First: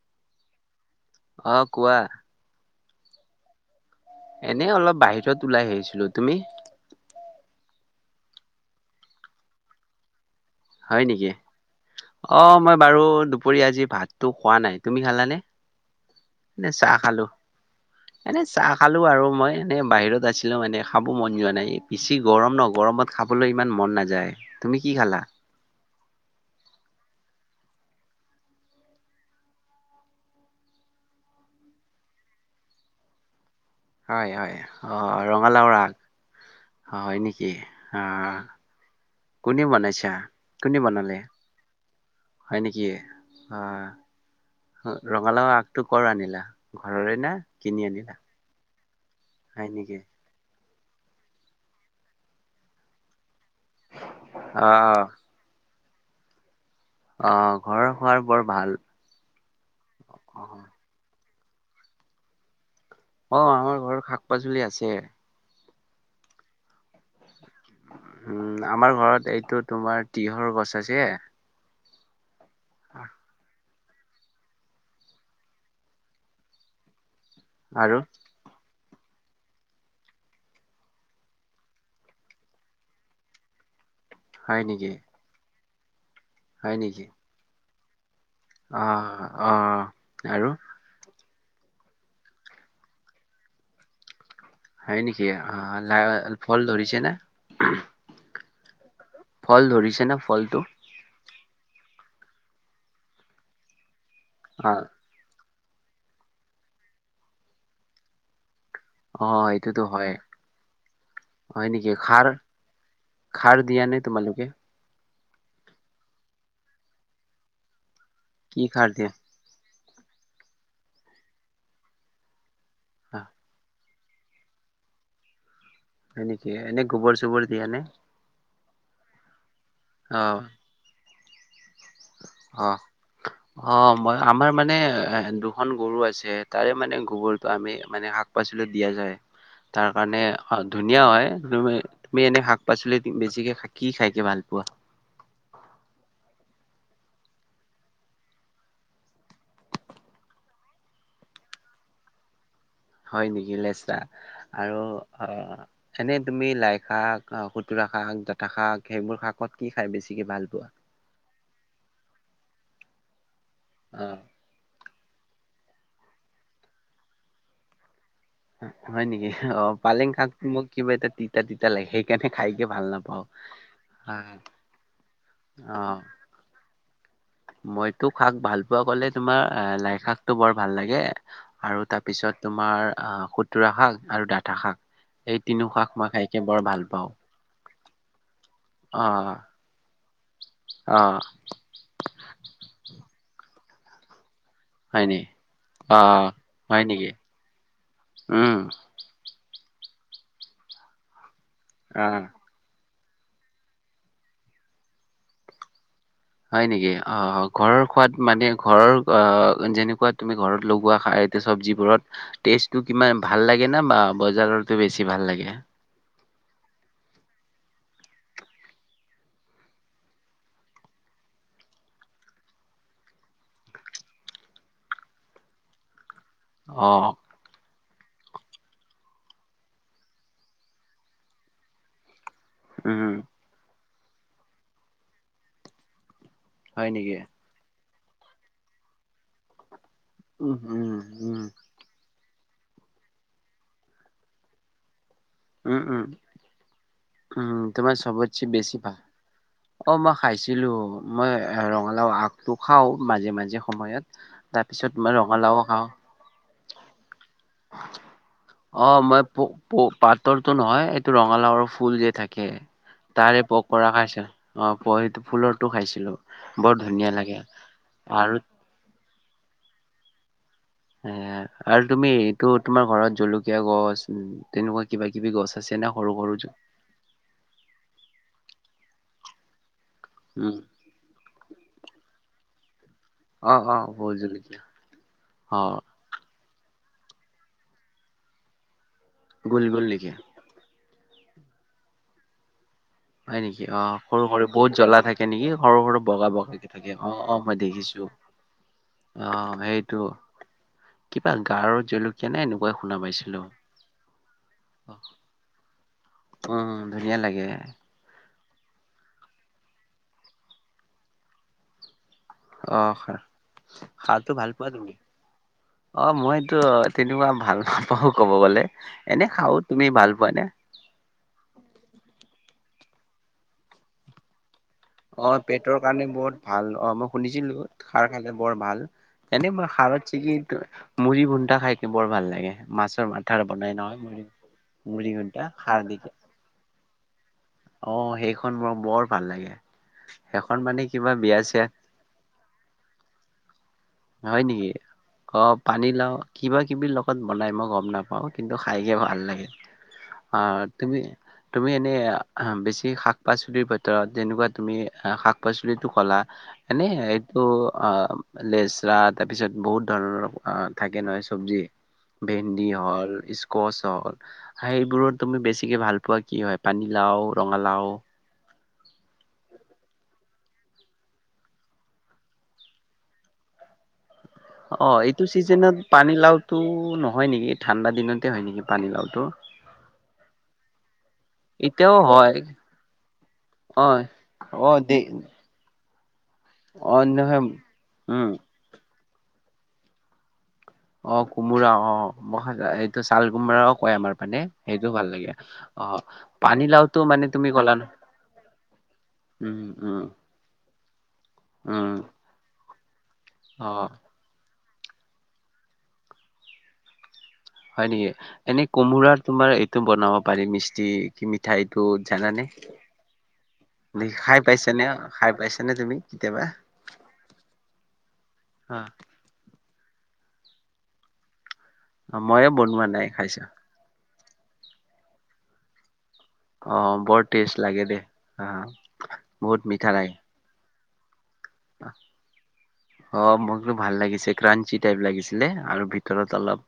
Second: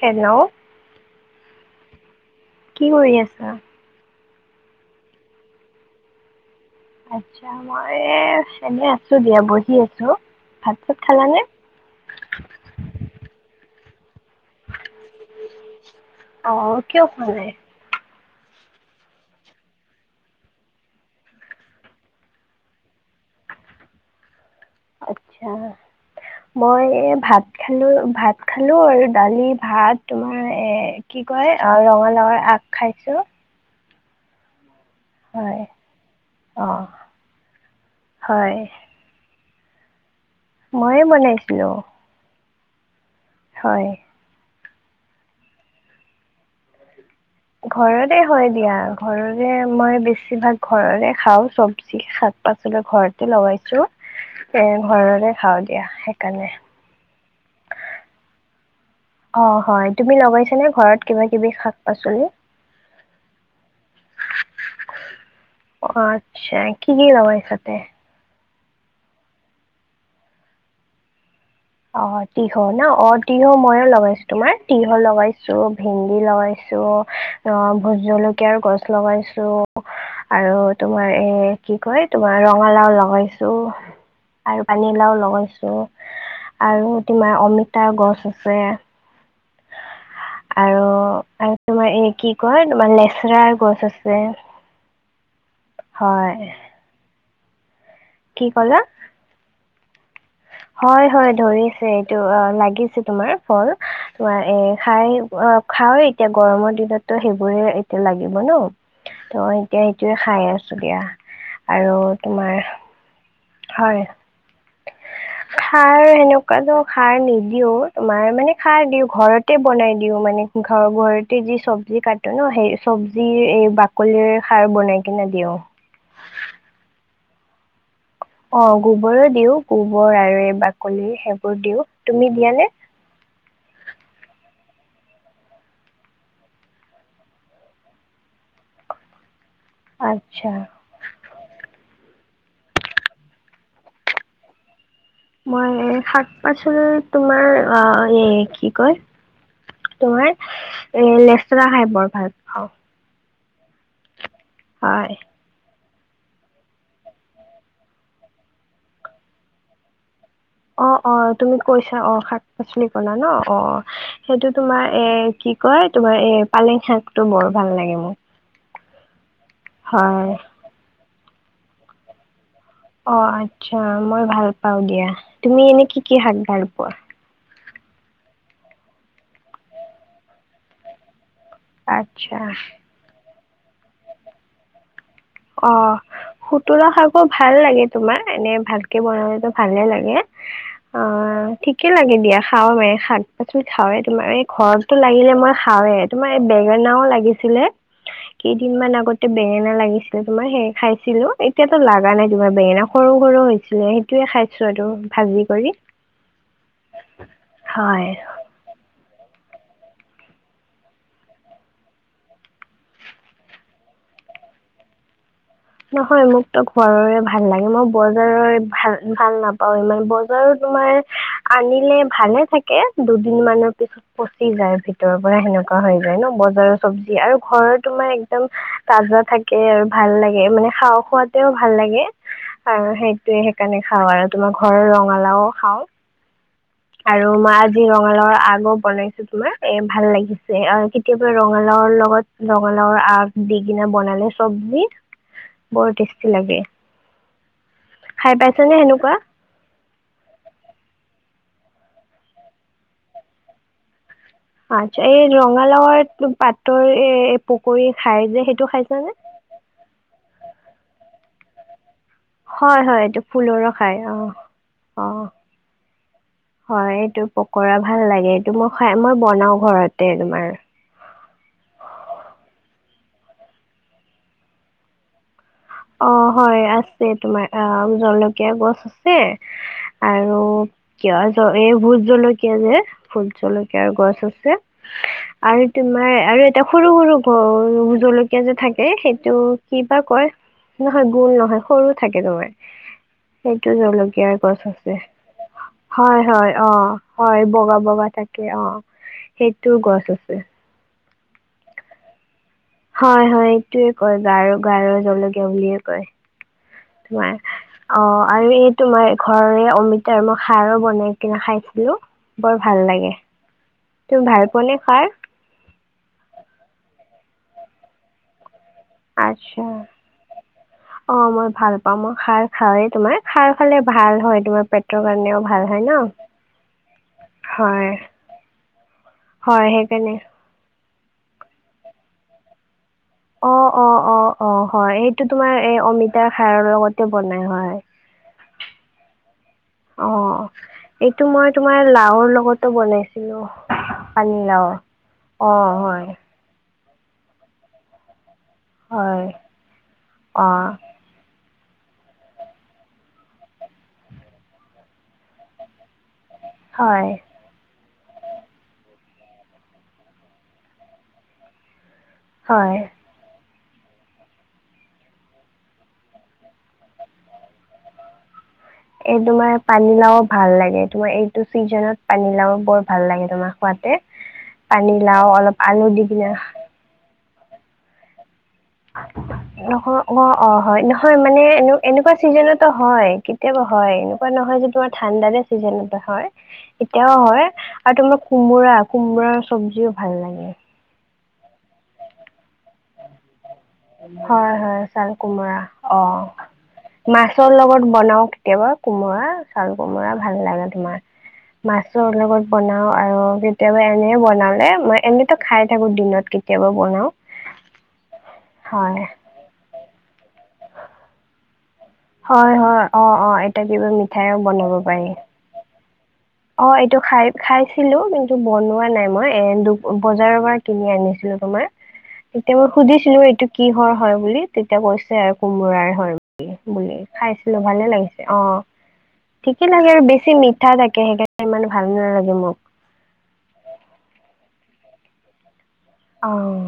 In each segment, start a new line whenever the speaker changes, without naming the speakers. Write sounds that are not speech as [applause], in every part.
Hello
অ কোৱা
কি কৰি আছা
এনে অলপ বাহিৰত ওলাই আহিছিলো তুমি।
আচ্ছা মই এনে আছো দিয়া বহি আছো। ভাত চাত
হয় নেকি
খালানে?
অ মই বাৰু দুপৰীয়া আজি ভাত তো খোৱা নাই তুমি খালানে নে
অ'
চাহ
কিয়
খালো
খোৱা নাই?
এনে চাহ খালো আৰু মই এনে বাহিৰত আছিলো মানে খাব মন যোৱা নাই বেছি গৰম ন গৰমত খাবলৈ ইমান মন নাযায়
আচ্ছা।
উ
মই এ ভাত খালো ভাত খালো আৰু দালি ভাত তোমাৰ এ কি কয় অ ৰঙালাওৰ আগ খাইছো।
হয় হয়। অ
হয়
ৰঙালাও ৰাগ
অ'
হয় নেকি কোনে বনাইছা কোনে
মইে
বনালে
বনাইছিলো।
হয় নেকি অ
হয়।
ৰঙালাও আগটো কৰ আনিলা ঘৰৰে না কিনি আনিলা
ঘৰতে হয় দিয়া ঘৰৰে
হয়
মই
নেকি
বেছি ভাগ ঘৰৰে খাওঁ চবজি শাক পাচলি ঘৰতে লগাইছ
অ
এ
অ
ঘৰলে খাওঁ দিয়া সেইকাৰণে।
অ ঘৰৰ খোৱাৰ বৰ ভাল
অ হয় তুমি লগাইছ নে
অ',
ঘৰত কিবা কিবি শাক পাচলি
অ আমাৰ ঘৰত শাক পাচলি আছে
আচ্ছা কি কি লাবা এইসতে।
উম আমাৰ ঘৰত এইটো তোমাৰ তিঁহৰ গছ আছে।
অ তিহ ন অ তিহ মই লগাইছো তোমাৰ তিহল লগাইছো ভেন্দি লগাইছো অ ভো
আৰু
জলকীয়াৰ গছ। লগাইছো। আৰু তোমাৰ এ কি কয় তোমাৰ ৰঙালাও লগাইছো।
হয়
আৰু
নেকি?
পানীলাও লগাইছো আৰু তোমাৰ অমিতাৰ গছ আছে।
অঁ।
আৰু। আৰু তোমাৰ এ কি কয় তোমাৰ লেচেৰাৰ গছ আছে।
হয় নেকি? অ
হয়,
ফল ধৰিছে ন।
কি ক'লা?
ফল ধৰিছে না ফলটো।
হয় হয় ধৰি আছে এইটো অ লাগিছে তোমাৰ ফল তোমাৰ এ
অ',
খাই অ। খা এতিয়া গৰমৰ দিনততো সেইবোৰে এতিয়া লাগিব ন। ত
অ', এইটোতো
এতিয়া
হয়।
সেইটোৱে খাই আছো দিয়া
হয় নেকি?
আৰু
খাৰ
তোমাৰ।
খাৰ দিয়া নে
হয়
তোমালোকে?
সাৰ সেনেকুৱাটো খাৰ নিদিও। তোমাৰ মানে
কি
খাৰ দিওঁ
দিয়া?
ঘৰতে বনাই দিও মানে ঘ ঘৰতে যি চব্জি কাটো ন সেই। চব্জিৰ এই বাকলিৰ খাৰ বনাই কিনে দিওঁ।
হয় নেকি? এনে গোবৰ চোবৰ দিয়া নে?
অ' গোবৰো দিও গোবৰ
অ',
আৰু এই বাকলি সেইবোৰ দিও।
অ, অ, মই আমাৰ মানে এ দুখন গৰু আছে। তাৰে মানে গোবৰটো আমি মানে শাক পাচলি দিয়া যায়। তাৰ কাৰণে
আচ্ছা
ধুনীয়া হয়। তুমি এনে শাক-পাচলি বেছিকে কি খাইকে ভাল পোৱা?
মই শাক-পাচলিৰ তোমাৰ এই কি কয়? তোমাৰ এ লেচা খাই বৰ ভাল পাওঁ।
হয় নেকি, লেচা আৰু
হয়
অ' এনে তুমি লাই-শাক খুতুৰা শাক জঠা শাক সেইবোৰ শাকত কি খাই বেছি ভাল পোৱা?
অ অ তুমি কৈছা অ' শাক-পাচলি কলা ন অ' সেইটো তোমাৰ এ, কি কয়, তোমাৰ এ পালেং শাকতটো বৰ ভাল লাগে মোক।
হয় নেকি? অ' পালেং
হয়
শাক মোক কিবা এটা তিতা-তিতা লাগে সেইকাৰণে খাই।
অ, আচ্ছা মই ভাল পাও দিয়া। তুমি এনে কি
অ
কি শাক ভাল পোৱা?
মইতো শাক ভাল পোৱা কলে তোমাৰ লাই শাকটো বৰ ভাল লাগে। আৰু তাৰ পিছত
আচ্ছা
তোমাৰ আহ, খুতুৰা শাক আৰু ডাঠা শাক। এই তিনিও শাক
অ'
মই খাইকে বৰ ভাল
খুতৰা
পাওঁ।
শাক ভাল লাগে তোমাৰ। এনে ভালকে
অহ
বনালতো ভালে লাগে। অ,
অহ
ঠিকে লাগে দিয়া খাও ম পা তুমি খাওঁয়ে, তোমাৰ এক ঘৰতটো
হয় নি?
লাগিলে মই খাওঁয়ে।
অহ
তোমাৰ এই
হয়
বেঙেনাও
নেকি?
লাগিছিলে
উম
কেইদিনমান আগত। বেঙেনা লাগিছিলে, তোমাৰ সেই খাইছিলো এতিয়াতো ল লগা
অহ
নাই তোমাৰ বেঙেনা। সৰু-সৰু হৈছিলে। সেইটোয়ে খাইছো আৰু ভাজি কৰি।
হয় নেকি? অ 'ঘৰৰ
হয়
সোৱাদ মানে ঘৰৰ আহ যেনেকুৱা তুমি ঘৰত লগোৱা চব্জিবোৰত টেষ্টটো কিমান ভাল লাগে না বা বজাৰত? বেছি ভাল লাগে?
নহয়, মোকতো ঘৰৰে ভাল লাগে। মই বজাৰৰে ভাল ভাল নাপাও ইমান। বজাৰত তোমাৰ আনিলে ভালে থাকে, দুদিন মানৰ পিছত পচি যায়। ভিতৰৰ পৰা সেনেকুৱা হৈ ন, বজাৰৰ
অহ
চব্জি আৰু ঘৰৰ তোমাৰ একদম তাজা থাকে আৰু ভাল লাগে। মানে খাওঁ খোৱাতেও ভাল লাগে আৰু
উম
সেইটোয়ে সেইকাৰণে। খাওঁ আৰু তোমাৰ ঘৰৰ ৰঙালাও খাওঁ
হয় নেকি?
আৰু মা ৰঙালাওৰ আগো বনাইছো তোমাৰ এ ভাল লাগিছে।
উম
অ'
উম
কেতিয়াবা
উম
ৰঙালাওৰ লগত ৰঙালাওৰ আগ দি কিনা বনালে চব্জি।
উম,
বৰ
উম,
টেষ্টি লাগে
উম তোমাৰ
খাই
চবতি
পাইছানে
বেছি পা
সেনেকুৱা?
অ, মই খাইছিলো মই ৰঙালাও আগটো খাওঁ মাজে মাজে সময়ত। তাৰপিছত
আচ্ছা।
মই
এই
খাওঁ।
ৰঙালাও পাত ৰ, এ পকৰী খাই যে সেইটো
অ
খাইছানে?
টো ৰঙালাওৰ ফুল যে থাকে
হয় হয় এইটো
তাৰে
ফুলৰ
পকৰা
খাই
খাইছ অ', প
অ
ফুলতো খাইছিলো বৰ
হয়
ধুনীয়া
এইটো
লাগে
পকৰা ভাল লাগে
আৰু
এইটো মই খাই মই বনাও ঘৰতে তোমাৰ।
এ', আৰু তুমি এইটো তোমাৰ ঘৰত জলকীয়া গছ উ, তেনেকুৱা কিবা-কিবি গছ আছে না সৰু
অ',
সৰু
হয় আছে তোমাৰ অ, জলকীয়া গছ আছে, আৰু
উম
কিয় এই ভোত জলকীয়া যে
অ অ
ভূত-জলকীয়
বহুত
গছ আছে
জলকীয়া অ
আৰু তোমাৰ আৰু এটা সৰু-সৰু গুল জলকীয়া যে থাকে সেইটো
গোল
কি
গোল
বা
নেকি?
কয়? নহয় গোল নহয় সৰু থাকে তোমাৰ।
[inaudible] হয় নেকি?
সেইটো
অ',
জলকীয়াৰ
সৰু-সৰু
গছ
বহুত
আছে।
জ্বলা থাকে নেকি? সৰু-সৰু
হয়
বগা বগাে থাকে অ'-অ', মই দেখিছো।
তাকে অ', সেইটো গছ আছে।
কিবা গাৰো জলকীয়া নে এনেকুৱাই শুনা পাইছিলো
হয়-হয় এইটোয়ে কয় গাৰ গাৰৰ জলকীয়া বুলিয়ে কয়।
উম', ধুনীয়া
তোমাৰ।
লাগে।
অ আৰু এই তোমাৰ ঘৰৰে অমিতাৰ মই খাৰো বনাই কিনে খাইছিলো। বৰ ভাল
অ',
লাগে তুমি
খাৰ-খাৰটো ভাল পোৱা
পোৱানে
তুমি?
খাৰ
অ', মইটো তেনেকুৱা ভাল ফাল নাপাওঁ ক'ব গ'লে। এনে খাও
আচছা।
তুমি ভাল পোৱা নে
অ', মই ভাল পাম মই খাৰ খাই তোমাৰ খাৰ খালে ভাল হয় তোমাৰ পেট
অ', পেটৰ কাৰণে বত ভাল অ', মই শুনিছিলো
হয়
খাৰ খালে বৰ ভাল। এনে
হয়
মই খাৰত
সেইকাৰণে
চেিকি মুড়ি ভুন্টাা খাই বৰ ভাল লাগে। মাছ
অ'-অ'-অ'-অ', হয়
মুড়ি
সেইটো
ঘুন্টা
তোমাৰ এই
খাৰ দি
অমিতা খাৰৰ লগত
অ', সেইখন মোৰ বৰ ভাল লাগে। সেইখন
অ',
মানে কিবা
এইটো
বিয়া
মই
চিয়া
তোমাৰ লাওৰ লগতো বনাইছিলো।
হয় নেকি?
পানীলাও।
অ, পানী লাও কিবা বিৰ লগত বনাই মই গম নাপাওঁ কিন্তু খাইকে ভাল
হয়,
লাগে। অ', তুমি তুমি এনে বেছি শাক পাচলিৰ ভিতৰত যেনেকুৱা তুমি শাক পাচলিত এইটো কলা এনেে
হয়,
এইটো অ, লেজ তাৰ পিছত বহুত ধৰণৰ থাকে নহয় চব্জি? ভেন্দি
হয়।
হল কছ হল সেইবোৰত তুমি বেছিকে ভাল পোৱা কি হয় পানীলাও, ৰঙালাও?
এ, তোমাৰ পানীলাও ভাল লাগে তোমাৰ এইটো চিজনত পানী লাও বৰ ভাল লাগে তোমাৰ খোৱতে।
অ', এইটো চিজনত পানী
কিনে
লাওতো নহয় নেকি, ঠাণ্ডা দিনতে হয় নেকি? পানীলাওটো
নহয় অ', - অ', হয় ন হয় মানে এনে
এতিয়াও
এনেকুৱা
হয়
ছিজনতো হয় কেতিয়াবা
অ
হয় এনেকুৱা নহয় যে
অ
তোমাৰ
দে
ঠাণ্ডা ছিজনত হয়
অ
এতিয়াও
নহয়
হয় আৰু তোমাৰ
উম
কোমোৰা, কোমৰাাৰ চব্জিও ভাল লাগে।
অ', কোমোৰা অ', মই এইটো ছাল ুমৰাও কয় আমাৰ পানে
হয় হয়
সেইটো
চাল
ভাল লাগে
কোমোৰা
অ'। পানীলাওতো মানে
মাছৰ
তুমি ক'লা
লগত বনাও
নহ
কেতিয়াবা কোমোৰা চাল কোমোৰা ভাল লাগে তোমাৰ।
উম
মাছৰ লগত বনাও আৰু
অ
কেতিয়াবা এনে বনালে মই এনেতো খাই থাকো দিনত কেতিয়াবা বনাও।
হয় নেকি? এনে
হয়
কোমোোৰাৰ তোমাৰ এইটো বনাব পাৰি মিস্তি কি মিঠাই তত জানানে?
হয় হয় অ অ এটা কিবা মিঠাইও
খাই
বনাব
পাইছ নে,
পাৰি
খাই পাইছ নে তুমি? কেতিয়াবা
অ', এইটো খাই খাইছিলো কিন্তু বনোৱা
অ
নাই মই এ দুখ বজাৰৰ পৰা কিনি আনিছিলো তোমাৰ,
মইয়ে
তেতিয়া মই
বনোৱা নাই
সুধিছিলো
খাইছো
এইটো কি হয়? হয় বুলি তেতিয়া কৈছে আৰু কোমোৰাৰ হয়। বুলি,
অ', বৰ টেষ্ট
খাইছিলো
লাগে
ভালে
দে
লাগিছে অ'।
আহ বহুত
ঠিকে
মিঠা
লাগে আৰু বেছি মি উঠা থাকে ইমান ভাল নালাগে মোক
অ মোকতো ভাল লাগিছে ক্ৰাঞ্চি টাইপ লাগিছিলে আৰু ভিতৰত
অ
অলপ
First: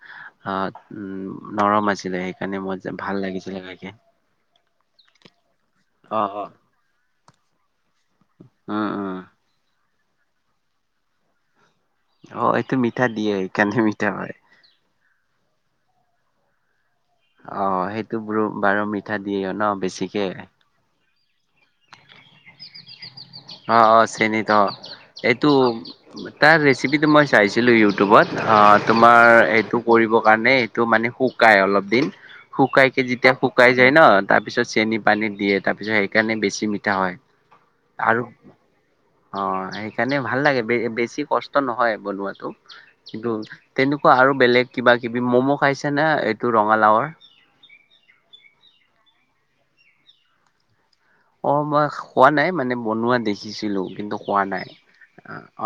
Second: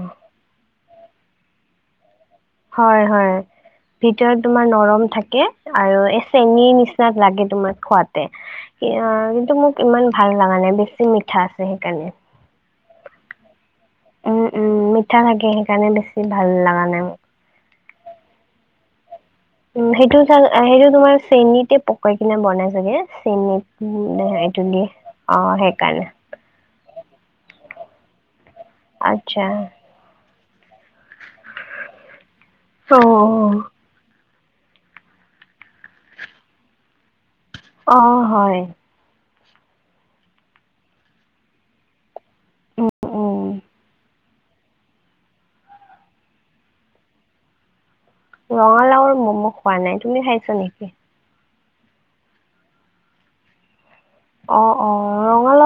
অ উম নৰম আছিলে সেইকাৰণে মই যে
হয়
ভাল
হয়
লাগিছিলে খাই।
ভিতৰত তোমাৰ নৰম থাকে আৰু এ
অ', অ'।
চেনীৰ নিচিনা লাগে। তোমাৰ খোৱাতে
উম, উম
কিন্তু মোক ইমান ভাল লগা নাই বেছি মিঠা সেইকাৰণে।
অ', এইটো মিঠা দিয়ে সেইকাৰণে মিঠা হয়।
উম উম মিঠা থাকে সেইকাৰণে বেছি ভাল লগা নাই।
অ সেইটো বোৰ বাৰ মি
উম সেইটো চ সেইটো তোমাৰ চেনীতে পকাই কিনে বনাই চাগে? চেনীত
অ অ
উম,
চেনীত অ
এইটো দি অ
এইটো
সেইকাৰণে
তাৰ ৰেচিপিটো মই চাইছিলো ইউটো উবত আ তোমাৰ
আচ্ছা
এইটো কৰিবৰ কাৰণে টো মানে শুকাই অলপ দিন শুকাই কে
অ
যেতিয়া শুকাই যায় ন তাৰ পিছত চেনি পানীত দিয়ে তাৰ পিছত সেইকাৰণে বেছি মিঠা হয়।
অ
আৰু
হয়।
অ সেইকাৰণে ভাল লাগে বে বেছি কষ্ট নহয় বনোৱাটো
উম
কিন্তু
উম
তেনেকুৱা আৰু বেলেগ কিবা-কিবি, মম খাইছা নাই এইটো ৰঙালাওৰ।
ৰঙালাওৰ মম' খোৱা নাই, তুমি খাইছা নেকি?
অ মই খোৱা নাই মানে বনোৱা দেখিছিলো। কিন্তু খোৱা
অ
নাই
অ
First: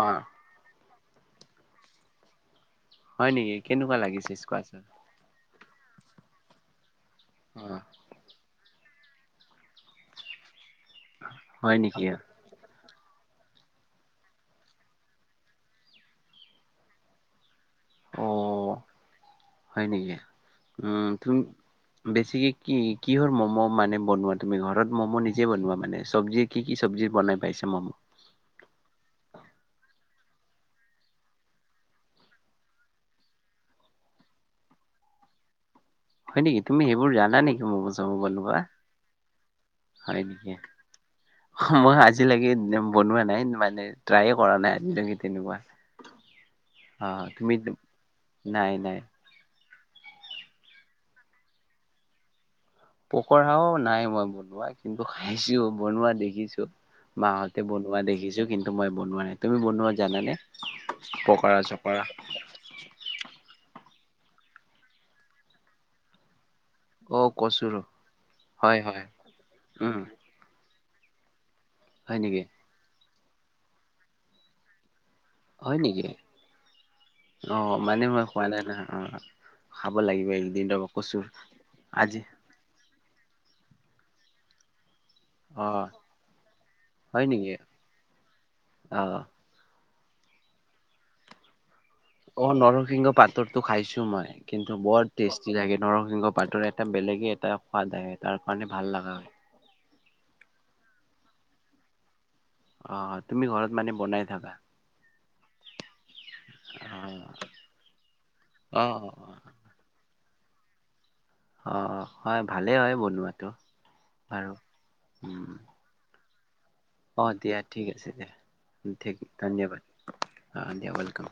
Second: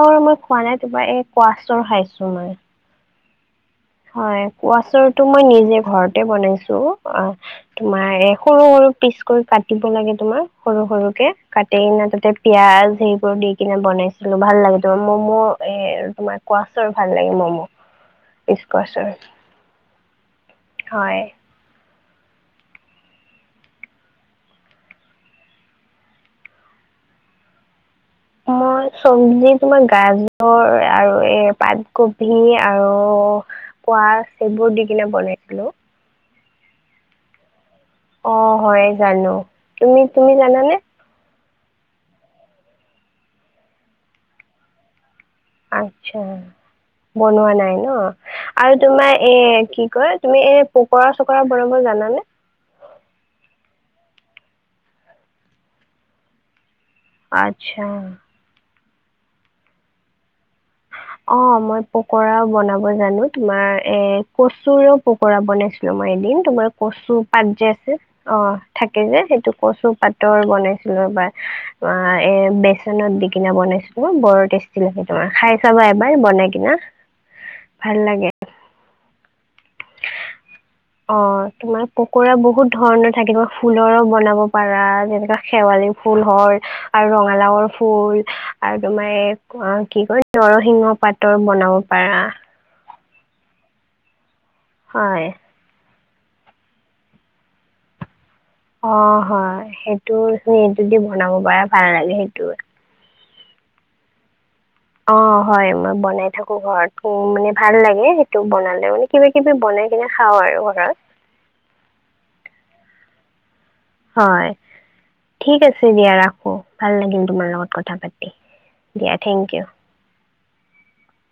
অ
মই খোৱা নাই তোমাৰ এই কোৱাচৰ খাইছো মই।
হয় নেকি? কেনেকুৱা লাগিছে
হয়
স্কোৱাচৰ
কোৱাচৰটো মই নিজে ঘৰতে বনাইছো অ
অ
তোমাৰ এ সৰু সৰু পিচ কৰি কাটিব লাগে তোমাৰ সৰু সৰুকে কাটি
হয় নেকি
কেনে
অ
তাতে পিয়াজ সেইবোৰ দি কিনে বনাইছিলো, ভাল লাগে তোমাৰ ম'ম' এ তোমাৰ কোৱাছৰ ভাল লাগে ম'ম'।
অ
ইস্কছৰ হয়।
হয় নেকি উম তুম বেছিকে কি কিহৰ ম'ম' মানে বনোৱা তুমি ঘৰত ম'ম' নিজে বনোৱা মানে চবজি কি কি চবজি বনাই পাইছা ম'ম?
ম ই চবজি তোমাৰ গাজৰ আৰু এই পাতকবি আৰু কোৱাচ সেইবোৰ দি কিনে বনাইছিলো।
হয় নিকি তুমি সেইবোৰ জানা নে
অ হয় জানো, তুমি তুমি জানানে?
হ মই আজিলৈকে বনোৱা নাই মানে ট্ৰায়ে কৰা নাই আজিলৈকে তেনেকুৱা
আচ্ছা
অ
বনোৱা
তুমি
নাই ন
নাই
আৰু
নাই
তোমাৰ এ কি কয় তুমি এই পোকৰা চকৰা বনাব জানানে?
পকৰাও নাই মই বনোৱা কিন্তু খাইছো বনোৱা দেখিছো। মাহঁতে
আচ্ছা
বনোৱা দেখিছো কিন্তু মই বনোৱা নাই তুমি বনোৱা জানানে?
অ
পকৰা
মই
চকৰা
পকৰাও বনাব জানো তোমাৰ এ কচুৰ পকৰা বনাইছিলো মই এদিন তোমাৰ কচু
অ
পাত যে
কচুৰ
আছে অ
হয়
থাকে
হয়
যে সেইটো কচু
উম
পাতৰ বনাইছো। ৰবা আ
হয়
এ
নেকি
বেচনত দি কিনে বনাইছিলো বৰ টেষ্টি লাগে তোমাৰ খাই
হয়
চাবা
নেকি?
এবাৰ বনাই কিনা ভাল লাগে।
অঁ।
অ তোমাৰ
আজি
পকৰা বহুত ধৰণৰ থাকে, ফুলৰো বনাব পাৰা যে এনেকে
অ'
শেৱালি ফুল হল আৰু
হয় নেকি?
ৰঙালাওৰ ফুল আৰু তোমাৰ
অ'
অ কি কয় নৰসিংহ পাতৰ বনাও।
অ নৰসিংহ পাতৰটো খাইছো মই কিন্তু বৰ
হয়
টেষ্টি লাগে নৰ সিংহ পাতৰ এটা বেলেগে এটা সোৱাদ আহে। তাৰ কাৰণে ভাল
অ
লগা
হয় সেইটো এইটোদি বনাব পাৰা ভাল লাগে সেইটো।
অ তুমি ঘৰত মানে বনাই থাকা।
অ' হয়। মই বনাই থাকো ঘৰত। উম
অ'
মানে ভাল লাগে সেইটো
অ'
বনালে, মানে
অ'
কিবা-কিবি বনাই কিনে খাওঁ আৰু ঘৰত।
অ' হয়। ভালে হয় বনোৱাটো।
হয়,
বাৰু। উম,
ঠিক আছে দিয়া, ৰা
অ' দিয়া, ঠিক আছে দিয়া।
দিয়া
থে-
থেংক ইউ
ধন্যবাদ। অ' দিয়া, ৱেলকাম।